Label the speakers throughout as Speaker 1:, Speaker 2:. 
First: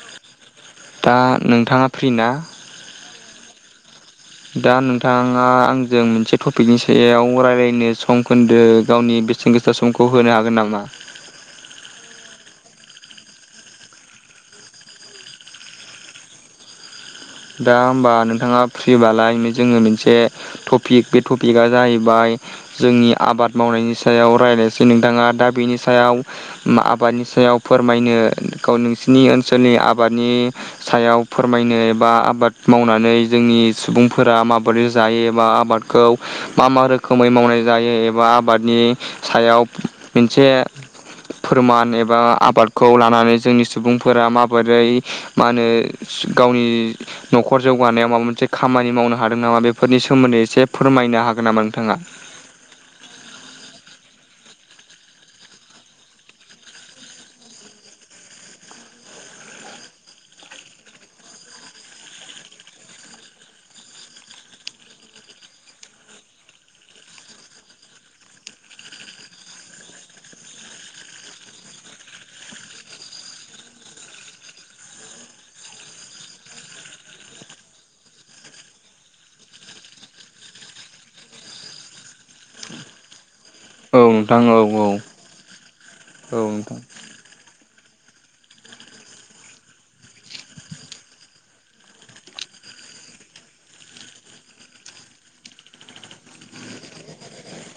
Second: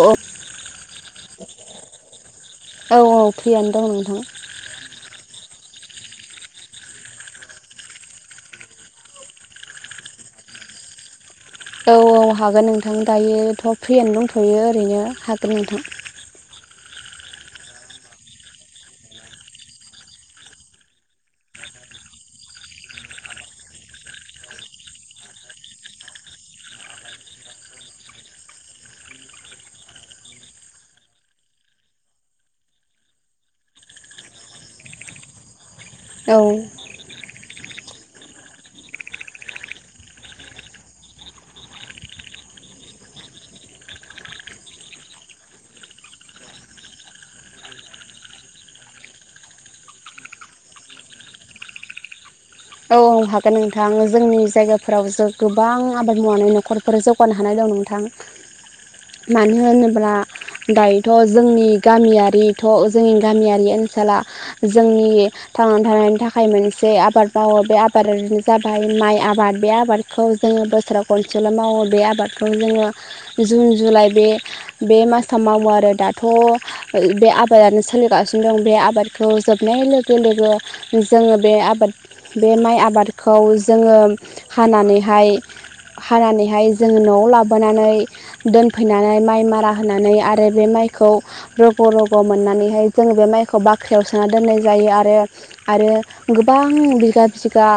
Speaker 1: औ
Speaker 2: दा नोंथांङा फ्रि ना?
Speaker 1: औ औ फ्रियानो दं नोंथां
Speaker 2: दा नोंथांङा आंजों मोनसे टपिकनि सायाव रायज्लायनो सम खोन्दो गावनि बे बेसेनगोसा समखौ होनो हागोन नामा
Speaker 1: औ औ हागोन नोंथां दायोथ' फ्रियनो दंथ'यो ओरैनो हागोन नोंथां
Speaker 2: दा होमबा नोंथांङा फ्रिबालाय जोंङो मोनसे टपिक बे टपिकआ जाहैबाय जोंनि आबाद मावनायनि सायाव रायज्लायसै नोंथांङा दा बेनि सायाव आबादनि सायाव फोरमायनो नोंसिनि ओनसोलनि आबादनि सायाव फोरमायनो बा आबाद मावनानै जोंनि सुबुंफोरा माबोरै जायोबा आबाद खौ
Speaker 1: औ
Speaker 2: मा मा रोखोम खोमै मावनाय जायो एबा आबादनि सायाव मोनसे फोरमान एबा आबादखौ लानानै जोंनि सुबुंफोरा माबोरै मा होनो गावनि न'खर जौगानायाव माबा मोनसे खामानि मावनो हादों नामा बेफोरनि सोमोन्दै एसे फोरमायनो हागोन नामा नोंथांङा?
Speaker 1: औ औ हागोन नोंथां जोंनि जायगाफोराव जो गोबां आबाद मावनानै न'खर ओ जौगानो हानाय दं नोंथां
Speaker 2: [inaudible]
Speaker 1: मानो होनोब्ला दायोथ' जोंनि गामियारिथ' जोंनि गामियारि ओनसोला जोंनि थांनानै थानायनि थाखाय मोनसे आबाद मावो बे आबादनो जाबाय माइ आबाद बे आबादखौ जोंङो बोसोराव खनसेल' मावो बे आबाद जोंङो जुन जुलाइ बे बे मासाव मावो आरो दाथ' बे आबादानो सोलिगासिनो दं बे आबादखौ जोबनाय लोगो लोगो जोंङो बे आबाद बे माइ आबादखौ जोंङो
Speaker 2: औ नोंथां औ औ
Speaker 1: हानानैहाय
Speaker 2: औ
Speaker 1: हानानैहाय
Speaker 2: नोंथां
Speaker 1: जोंङो न'आव लाबोनानै दोनफैनानै माइ मारा होनानै आरो बे माइखौ रग' रग' मोननानैहाय जों बे माइखौ बाख्रियाव सोना दोननाय जायो आरो आरो गोबां बिगा बिगा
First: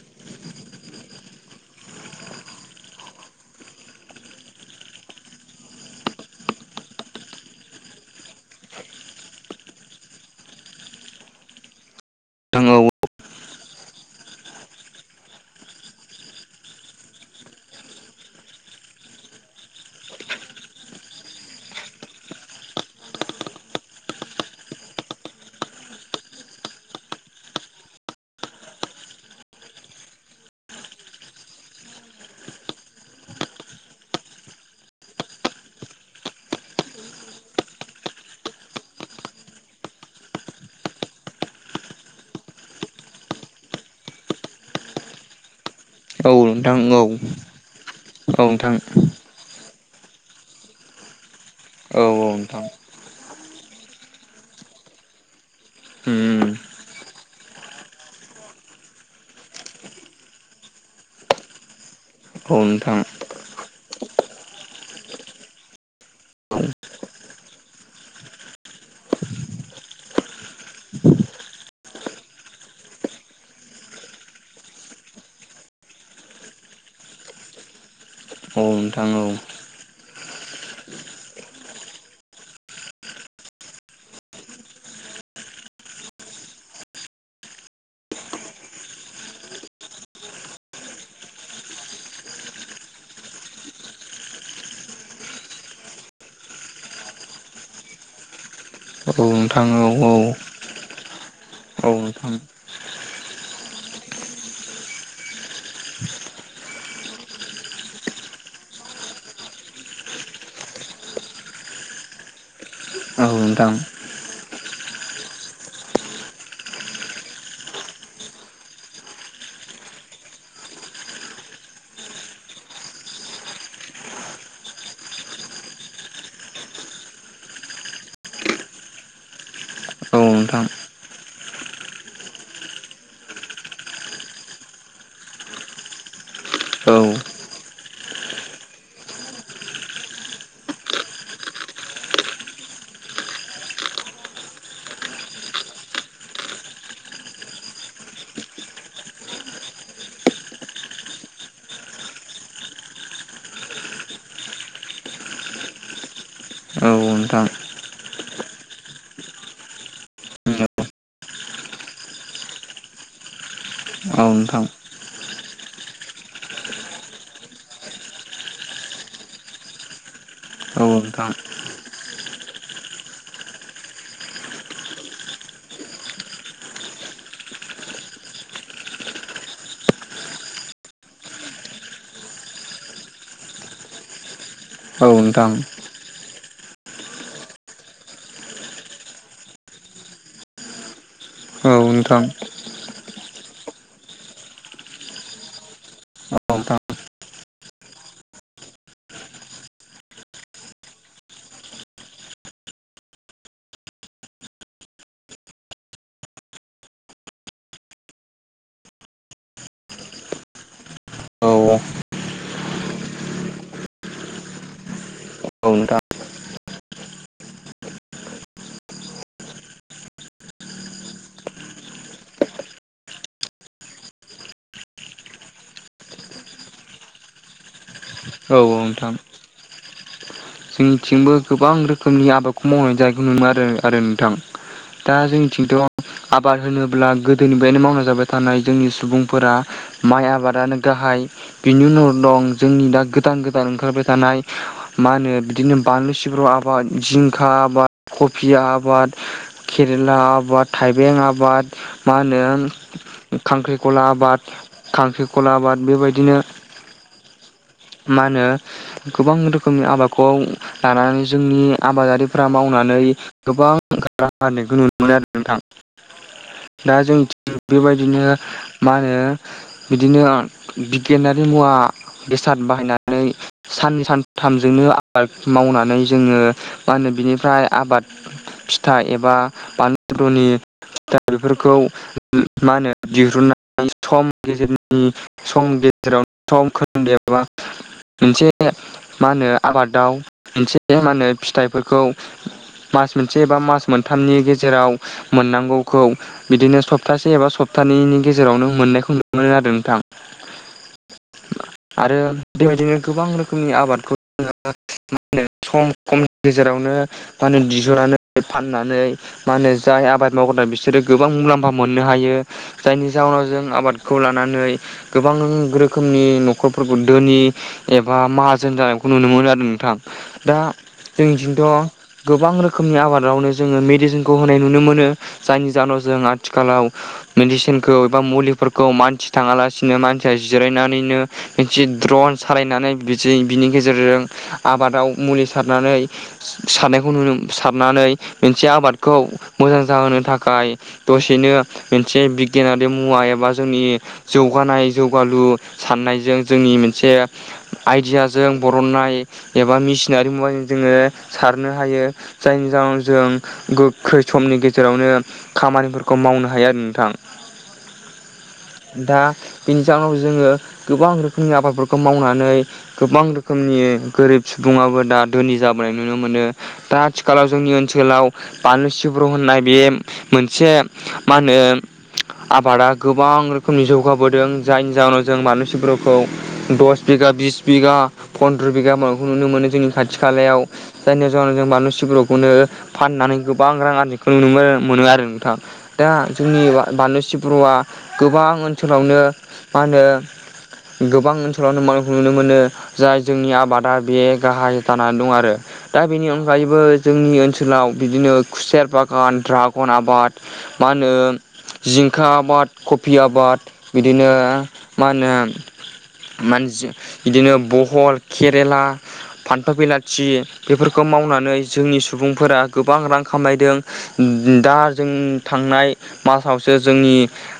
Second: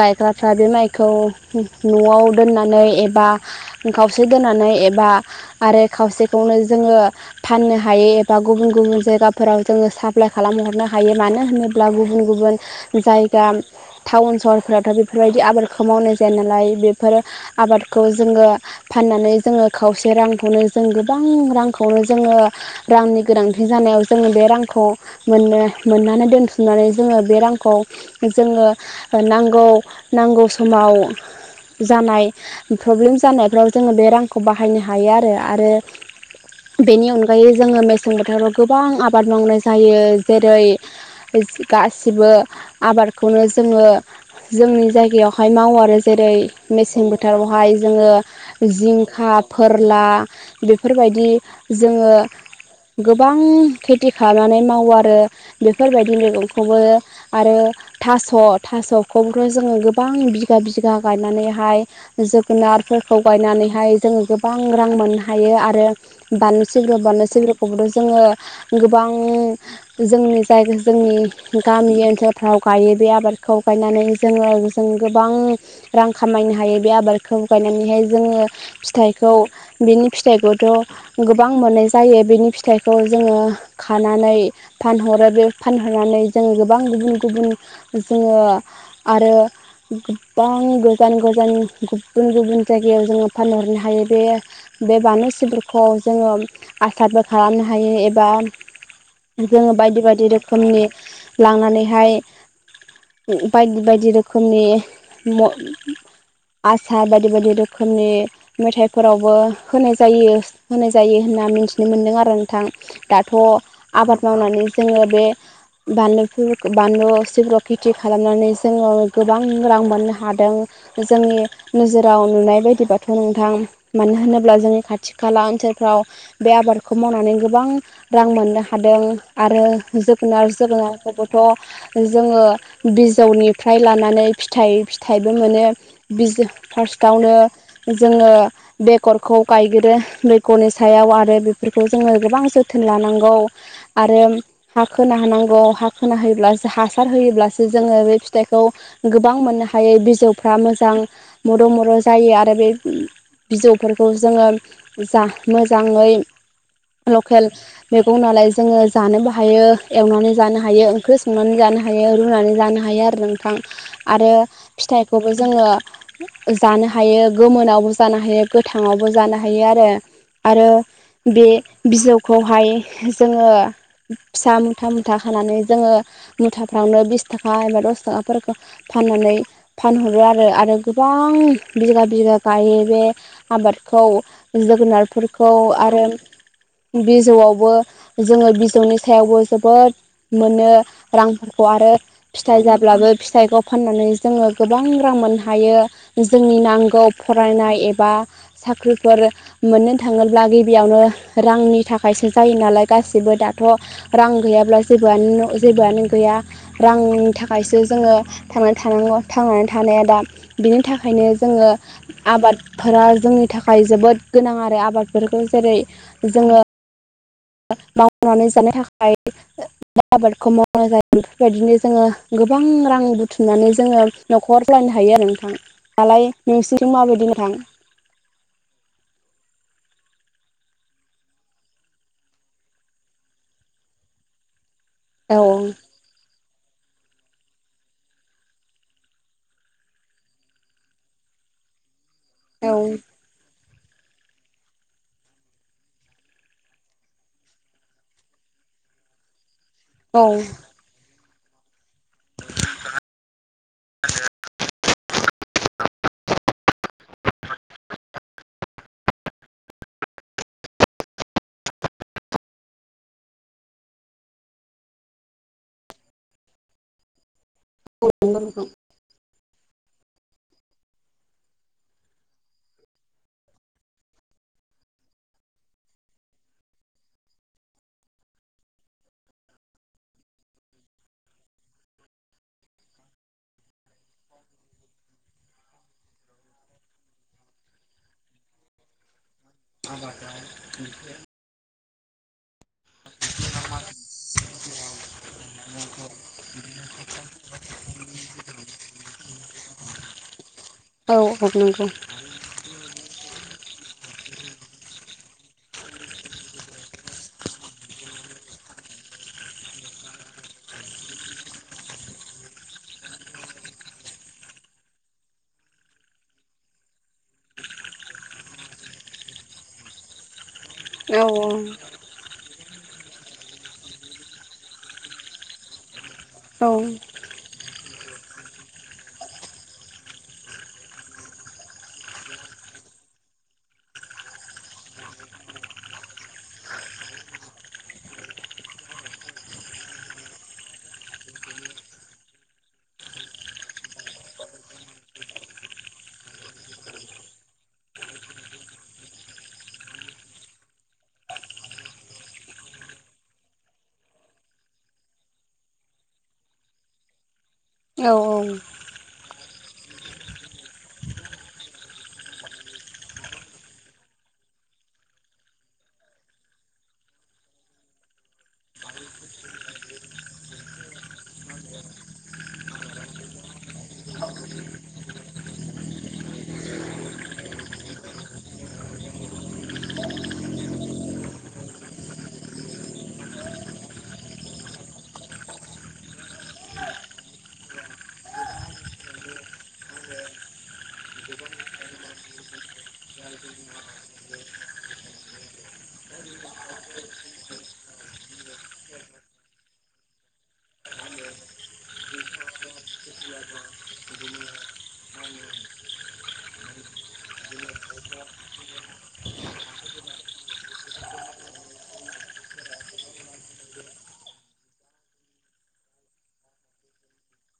Speaker 1: गायग्राफ्रा बे माइखौ न'आव दोननानै एबा खावसे दोननानै एबा आरो खावसेखौनो जोंङो फाननो हायो एबा गुबुन गुबुन जायगाफोराव जोङो साप्लााय खालामहरनो हायो मानो होनोब्ला गुबुन गुबुन
Speaker 2: औ औ
Speaker 1: जाय दा टाउन सहरफोरावथ' बेफोरबायदि आबादखौ मावनाय जाया नालाय बेफोरो आबादखौ जोंङो फाननानै जोंङो खावसे रांखौनो जों गोबां रांखौनो जोंङो रांनि गोनांथि जानायाव जोंङो बे रांखौ मोननो मोननानै दोनथुमनानै जोंङो बे रांखौ जोंङो नांगौ नांगौ समाव जानाय प्रब्लेम जानायफ्राव जोंङो बे रांखौ बाहायनो हायो आरो आरो बेनि अनगायै जोंङो मेसें बोथोराव गोबां आबाद मावनाय जायो जेरै गासिबो आबादखौनो जोंङो जोंनि जायगायावहाय मावो आरो
Speaker 2: नोंथां औ
Speaker 1: जेरै
Speaker 2: औ नोंथां औ औ
Speaker 1: मेसें बोथोरावहाय जोंङो
Speaker 2: नोंथां
Speaker 1: जिंखा, फोरला बेफोरबायदि
Speaker 2: उम
Speaker 1: जोंङो गोबां खेथि खालामनानै मावो आरो बेफोरबायदि मैगंखौबो आरो थास' थास'खौथ' जोंङो गोबां बिगा बिगा गायनानैहाय
Speaker 2: औ नोंथां
Speaker 1: जोगोनारफोरखौ गायनानैहाय जोंङो गोबां रां मोननो हायो आरो बानलु सग्र बानलु सग्रराखौबोथ' जोंङो गोबां जोंनि जायगा जोंनि गामि ओनसोल गायो बे आबादखौ गायनानै जोंङो जों गोबां रां खामायनो हायो बे आबादखौ गायनानैहाय जोंङो
Speaker 2: औ नोंथां।
Speaker 1: औ बिनि फिथाइखौथ' गोबां मोननाय जायो बिनि फिथाइखौ जोङो खानानै फानहरो बे फानहरनानै जोङो गोबां गुबुन गुबुन जोङो आरो गोबां गोजान गोजान गुबुन गुबुन जायगायाव जोङो फानहरनो हायो बे बे बानलु सिबखौ जोङो आसारबो खालामनो हायो एबा
Speaker 2: औ
Speaker 1: जोङो बायदि बायदि रोखोमनि लांनानैहाय बायदि बायदि रोखोमनि म आसार बायदि बायदि रोखोमनि मेथाइफोरावबो होनाय जायो होनाय जायो होनना मिथिनो मोन्दों आरो नोंथां। दाथ' आबाद मावनानै जोङो बे बानलु बानलु सिब्रु खेथि खालामनानै जोङो गोबां रां मोननो हादों। जोंनि नोजोराव नुनाय बायदिबाथ' नोंथां। मानो होनोब्ला जोंनि खाथि खाला ओनसोलफ्राव बे आबादखौ मावनानै गोबां रां मोननो हादों आरो जोगोनार जोगोनारखौबोथ' जोङो बिजौनिफ्राय लानानै फिथाइ फिथाइबो मोनो। फार्स्टआवनो जोङो बेगरखौ गायग्रो मैग्यनि सायाव आरो बेफोरखौ जोङो गोबां जोथोन लानांगौ। आरो हा खोना हानांगौ हा खोना होयोब्ला हासार होयोब्लासो जोङो बे फिथाइखौ गोबां मोननो हायो बिजौफ्रा मोजां मर' मर' जायो आरो बे बिजौफोरखौ जोङो जा मोजाङै लकेल मैगं नालाय जोङो जानोबो हायो एवनानै जानो हायो ओंख्रि संनानै जानो हायो रुनानै जानो हायो आरो ओंखां आरो फिथाइखौबो जोङो जानो हायो गोमोनावबो जानो हायो गोथाङावबो जानो हायो आरो आरो बे बिजौखौहाय जोङो फिसा मुथा मुथा खानानै जोङो मुथाफ्रावनो बिस थाखा एबा दस थाखाफोरखौ फाननानै फानहरो आरो आरो गोबां बिगा बिगा गायो बे आबादखौ जोगोनारफोरखौ आरो बिजौआवबो जोङो बिजौनि सायावबो जोबोद मोनो। रांफोरखौ आरो
Speaker 2: नोंथां औ
Speaker 1: फिथाइ जाब्लाबो फिथाइखौ फाननानै जोङो गोबां रां मोननो हायो। जोंनि
Speaker 2: नोंथां
Speaker 1: नांगौ फरायनाय एबा साख्रिफोर मोननो थाङोब्ला गिबियावनो रांनि थाखायसो जायो नालाय गासिबो दाथ' रां गैयाब्ला जेबोआनो जेबोआनो गैया। रांनि थाखायसो जोङो थांनानै थानांगौ थांनानै थानाया दायो बिनि थाखायनो
Speaker 2: औ
Speaker 1: जोङो। आबादफोरा जोंनि थाखाय जोबोद गोनां आरो आबादफोरखौ जेरै
Speaker 2: नोंथां
Speaker 1: जोङो। मावनानै जानो थाखाय [unintelligible] आबादखौ मावनाय जायो बेफोरबायदिनो जोङो गोबां रां बुथुमनानै जोङो न'खरयानो हायो आरो नोंथां नालाय नोंसोरजों माबादि नोंथां [unintelligible]
Speaker 2: औ औ नोंथां। जोंनिथिंबो गोबां रोखोमनि आबादखौ मावनाय जानायखौ नुयो आरो आरो नोंथां। दा जोंनिथिंथ'
Speaker 1: औ
Speaker 2: आबाद होनोब्ला गोदोनिफ्रायनो मावना जाबाय थानाय जोंनि सुबुंफोरा माइ आबादानो गाहाय बिनि उनाव दं
Speaker 1: औ
Speaker 2: जोंनि दा गोदान गोदान ओंखारबाय थानाय मा होनोमो बिदिनो बानलु, सिफ्राव आबाद, जिंखा आबाद, कबि आबाद केरेला
Speaker 1: औ
Speaker 2: आबाद, थाइबें आबाद मा होनो खांख्रिखला आबाद खांख्रिखला आबाद बेबादिनो मा होनो गोबां रोखोमनि आबादखौ लानानै जोंनि आबादारिफ्रा मावनानै गोबां राहा [unintelligible] बेबायदिनो
Speaker 1: नंगौ नोंथां
Speaker 2: मा होनो बिदिनो [unintelligible] बिगियानारि मुवा साट बाहायनानै साननै सानथामजोंनो आबाद मावनानै जोङो मा होनो बिनिफ्राय आबाद। फिथा एबा बानलुनि दा बेफोरखौ मा होनो दिरुनानै सम गेजेरनि समनि गेजेरावनो सम खोन्दो एबा मोनसे मा होनो आबादाव मोनसे मा होनोमो फिथाइफोरखौ मास मोनसे एबा मास मोनथामनि गेजेराव मोननांगौखौ। बिदिनो सप्तासे एबा सप्तानैनि गेजेरावनो मोननायखौ नुनो मोनो आरो नोंथां।
Speaker 1: औ औ नोंगौ
Speaker 2: आरो बेबायदिनो गोबां रोखोमनि आबादखौ जोङो मा होनो खम समनि गेजेरावनो मा होनो दिहुनानै फाननानै मा होनो जाय आबाद मावग्रा बिसोरो गोबां मुलाम्फा मोननो हायो। जायनि जाहोनाव जों आबादखौ लानानै गोबां रोखोमनि न'खर खरफोरखौ धोनि एबा माजोन जानायखौ नुनो मोनो आरो नोंथां दा जोंनिथिं थ' गोबां रोखोमनि आबादावनो जोङो मेडिसिनखौ होनाय नुनो मोनो जायनि जाहोनाव जों आथिखालाव मेडिसिनखौ एबा मुलिफोरखौ मानसि थाङालासिनो मानसिया जिरायनानैनो मोनसे द्रन सालायनानै बिदि बिनि गेजेरजों आबादाव मुलि सारनानै सारनायखौ नुनो सारनानै मोनसे आबादखौ मोजां जाहोनो थाखाय दसेनो मोनसे बिगियानारि मुवा एबा जोंनि जौगानाय जौगालु साननायजों जोंनि मोनसे आइदियाजों बर'ननाय एबा मिसिनारि मुजों जोङो सारनो हायो। जायनि जाहोनाव जों गोख्रै समनि गेजेरावनो खामानिफोरखौ मावनो हायो आरो नोंथां ना।
Speaker 1: औ औ।
Speaker 2: ओ दा बेनि जउोनाव जोङो गोबां रोखोमनि आबादफोरखौ मावनानै गोबां रोखोमनि गोरिब सुबुङाबो दा धोनि जाबोनाय नुनो मोनो ओ दा आथिखालाव जोंनि ओनसोलाव बानलु सिब्र' होननाय बे मोनसे मा होनो आबादा गोबां रोखोमनि जौगाबोदों जायनि जाहोनाव जों बानलु सिब्रखौ दस बिगा बिस बिगा फन्द्र' बिगा माबाखौ नुनो मोनो जोंनि खाथि खालायाव जायनि जाहोनाव जों बानलु सिब्रुखौनो फाननानै गोबां रां आरनजिखौ नुनो मोनो आरो नोंथां दा जोंनि बानलु सिब्र'आ गोबां ओनसोलावनो मा होनो गोबां ओनसोलावनो मावनायखौ नुनो मोनो जाय जोंनि आबादा बे गाहाय जानानै दं आरो दा बेनि अनगायैबो जोंनि ओनसोलाव बिदिनो खुसेर बागान ड्रागन आबाद मा होनो जिंखा आबाद कफि आबाद बिदिनो मा होनो मान जों इदिनो बहल केरेला फानथाव बिलाथि बेफोरखौ मावनानै जोंनि सुबुंफोरा गोबां रां खामायदों दा जों थांनाय मासावसो जोंनि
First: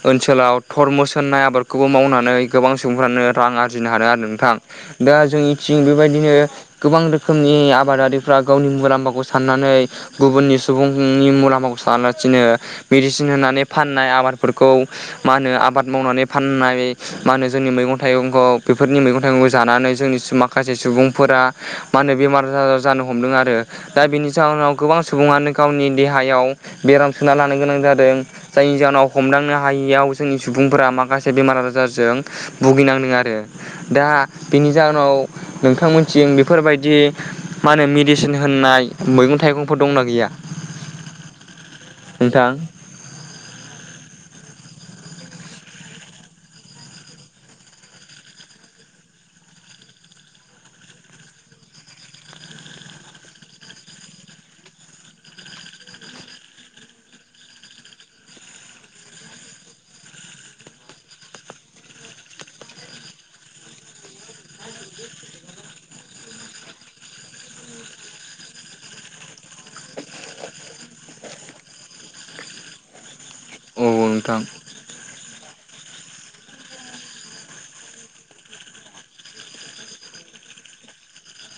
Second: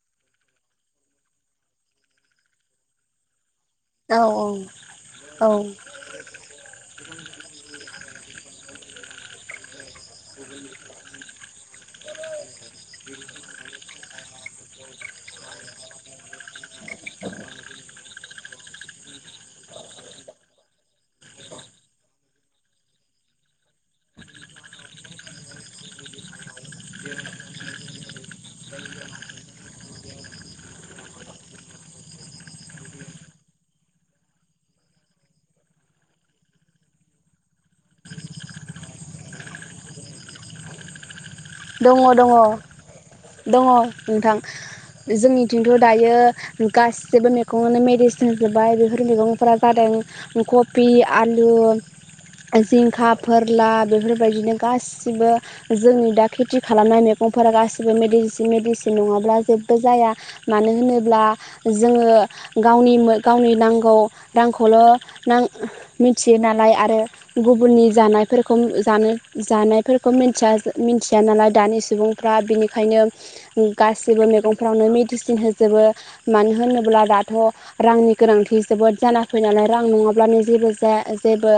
Speaker 2: ओनसोलाव थरमुस होननाय आबादखौबो मावनानै गोबां सुबुंफ्रानो रां आरजिनो हादों आरो
Speaker 1: औ
Speaker 2: नोंथां दा
Speaker 1: औ
Speaker 2: जोंनिथिं बेबायदिनो गोबां रोखोमनि आबादारिफ्रा गावनि मुलामफाखौ साननानै गुबुननि सुबुंनि मुलामफाखौ सानालासिनो मेडिसिन होनानै फाननाय आबादफोरखौ मा होनो आबाद मावनानै फाननाय मा होनो जोंनि मैगं थाइगंखौ बेफोरनि मैगं थाइगंखौ जानानै जोंनि माखासे सुबुंफोरा मा होनो बेमार आजार जानो हमदों आरो दा बेनि जाहोनाव गोबां सुबुङानो गावनि देहायाव बेराम सोना लानो गोनां जादों जायनि जाहोनाव हमदांनो हायियाव जोंनि सुबुंफोरा माखासे बेमार आजारजों भुगिनांदों आरो दा बेनि जाउनाव नोंथांमोनथिं बेफोरबायदि मा होनो मेडिसिन होननाय मैगं थाइगंफोर दंना गैया?
Speaker 1: दङ दङ
Speaker 2: नोंथां
Speaker 1: दङ नोंथां जोंनिथिंथ' दायो गासैबो मैगङावनो मेडिसिन होजोब्बाय बेफोर मैगंफोरा जादों कफि आलु जिंखा फोरला बेफोरबायदिनो गासिबो जोंनि दा खेथि खालामनाय मैगंफोरा गासिबो मेडिसिन मेडिसिन नङाब्ला जेबो जाया मानो होनोब्ला जोङो गावनि गावनि नांगौ रांखौल' नां मिथियो नालाय आरो गुबुननि जानायफोरखौ जानो जानाय फोरखौ मोनथिया मोनथि - थिया नालाय दानि सुबुंफ्रा बिनिखायनो
Speaker 2: औ औ
Speaker 1: गासिबो
Speaker 2: नोंथां
Speaker 1: मेगंफ्रावनो मेडिसिन होजोबो मानो होनोब्ला दाथ' रांनि गोनांथि जोबोद जाना फैयो नालाय रां नङाब्लानो जेबो जाया जेबो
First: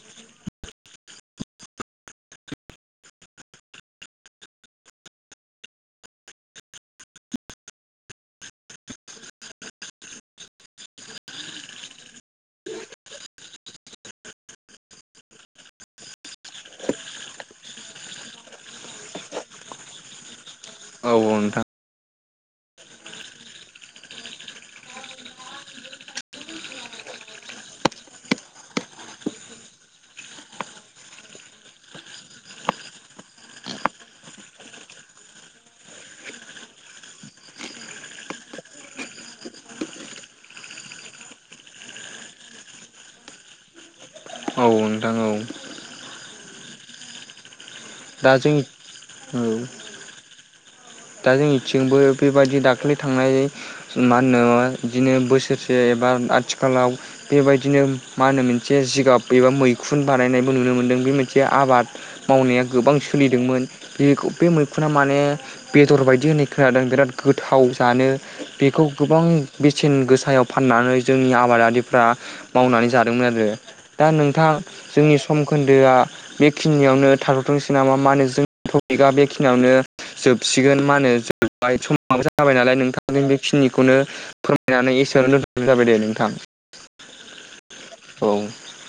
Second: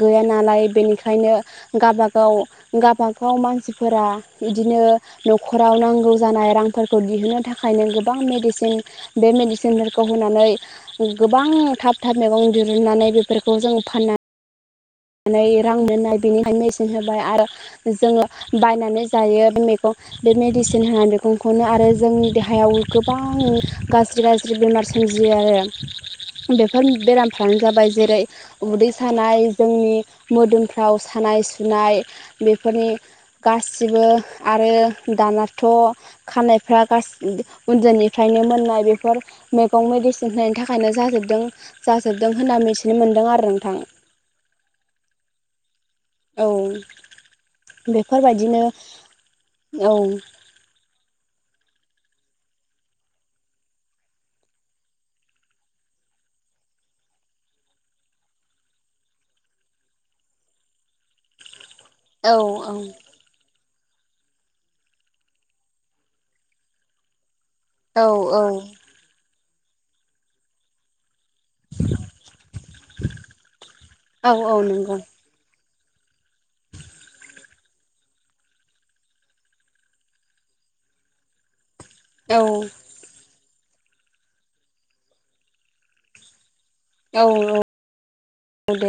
Speaker 1: गैया नालाय बेनिखायनो गाबागाव गाबागाव मानसिफोर फोरा बिदिनो न'खराव नांगौ जानाय रांफोरखौ दिहुननो थाखायनो गोबां मेडिसि सिन बे मेडिसिनफोरखौ होनानै गोबां थाब थाब मैगं दिरुननानै बेफोरखौ जों फाननानै नै रां मोननाय बेनिखायनो मेसेन होबाय आरो जोङो बायनानै जायो मैगं बे मेडिसिन होनाय
Speaker 2: औ औ नोंथां
Speaker 1: मैगंखौनो आरो जोंनि देहायाव गोबां गाज्रि गाज्रि बेमार सोमजियो आरो बेफोर बेरामफ्रानो जाबाय जेरै उदै सानाय जोंनि मोदोमफ्राव सानाय सुनाय बेफोरनि गासिबो आरो दानाथ' खानायफ्रा गासै उनदैनिफ्रायनो मोननाय बेफोर मैगं मेडिसिन होनायनि थाखायनो जाजोबदों जाजोबदों होनना मिथिनो मोनदों आरो नोंथां
Speaker 2: औ नोंथां औ
Speaker 1: औ
Speaker 2: दा जों
Speaker 1: बेफोरबायदिनो औ
Speaker 2: दा जोंनिथिंबो बेबायदि दाख्लै थांनाय मा होनो बिदिनो बोसोरसे एबा आथिखालाव बेबायदिनो मा होनो मोनसे जिगाब एबा मैखुन बानायनायबो नुनो मोनदों बे मोनसे आबाद
Speaker 1: औ
Speaker 2: मावनाया गोबां सोलिदोंमोन बेखौ बे मैखुना माने बेदर बायदि होननाय खोनादों बिराद गोथाव
Speaker 1: औ
Speaker 2: जानो बेखौ गोबां बेसेन गोसायाव फाननानै जोंनि आब आबादारिफ्रा मावनानै जादोंमोन आरो दा
Speaker 1: औ
Speaker 2: नोंथां
Speaker 1: औ नंगौ
Speaker 2: जोंनि सम खोन्दोआ बेखिनियावनो था थोंसै नामा होनो जोंनि थपिका बेखिनियावनो जोबसिगोन मा होनो समाबो
Speaker 1: औ
Speaker 2: जाबाय नालाय नोंथां जों बेखिनिखौनो फोरमायनानै एसेआवनो दोनथ'नाय जाबाय दे नोंथां
Speaker 1: औ औ औ दे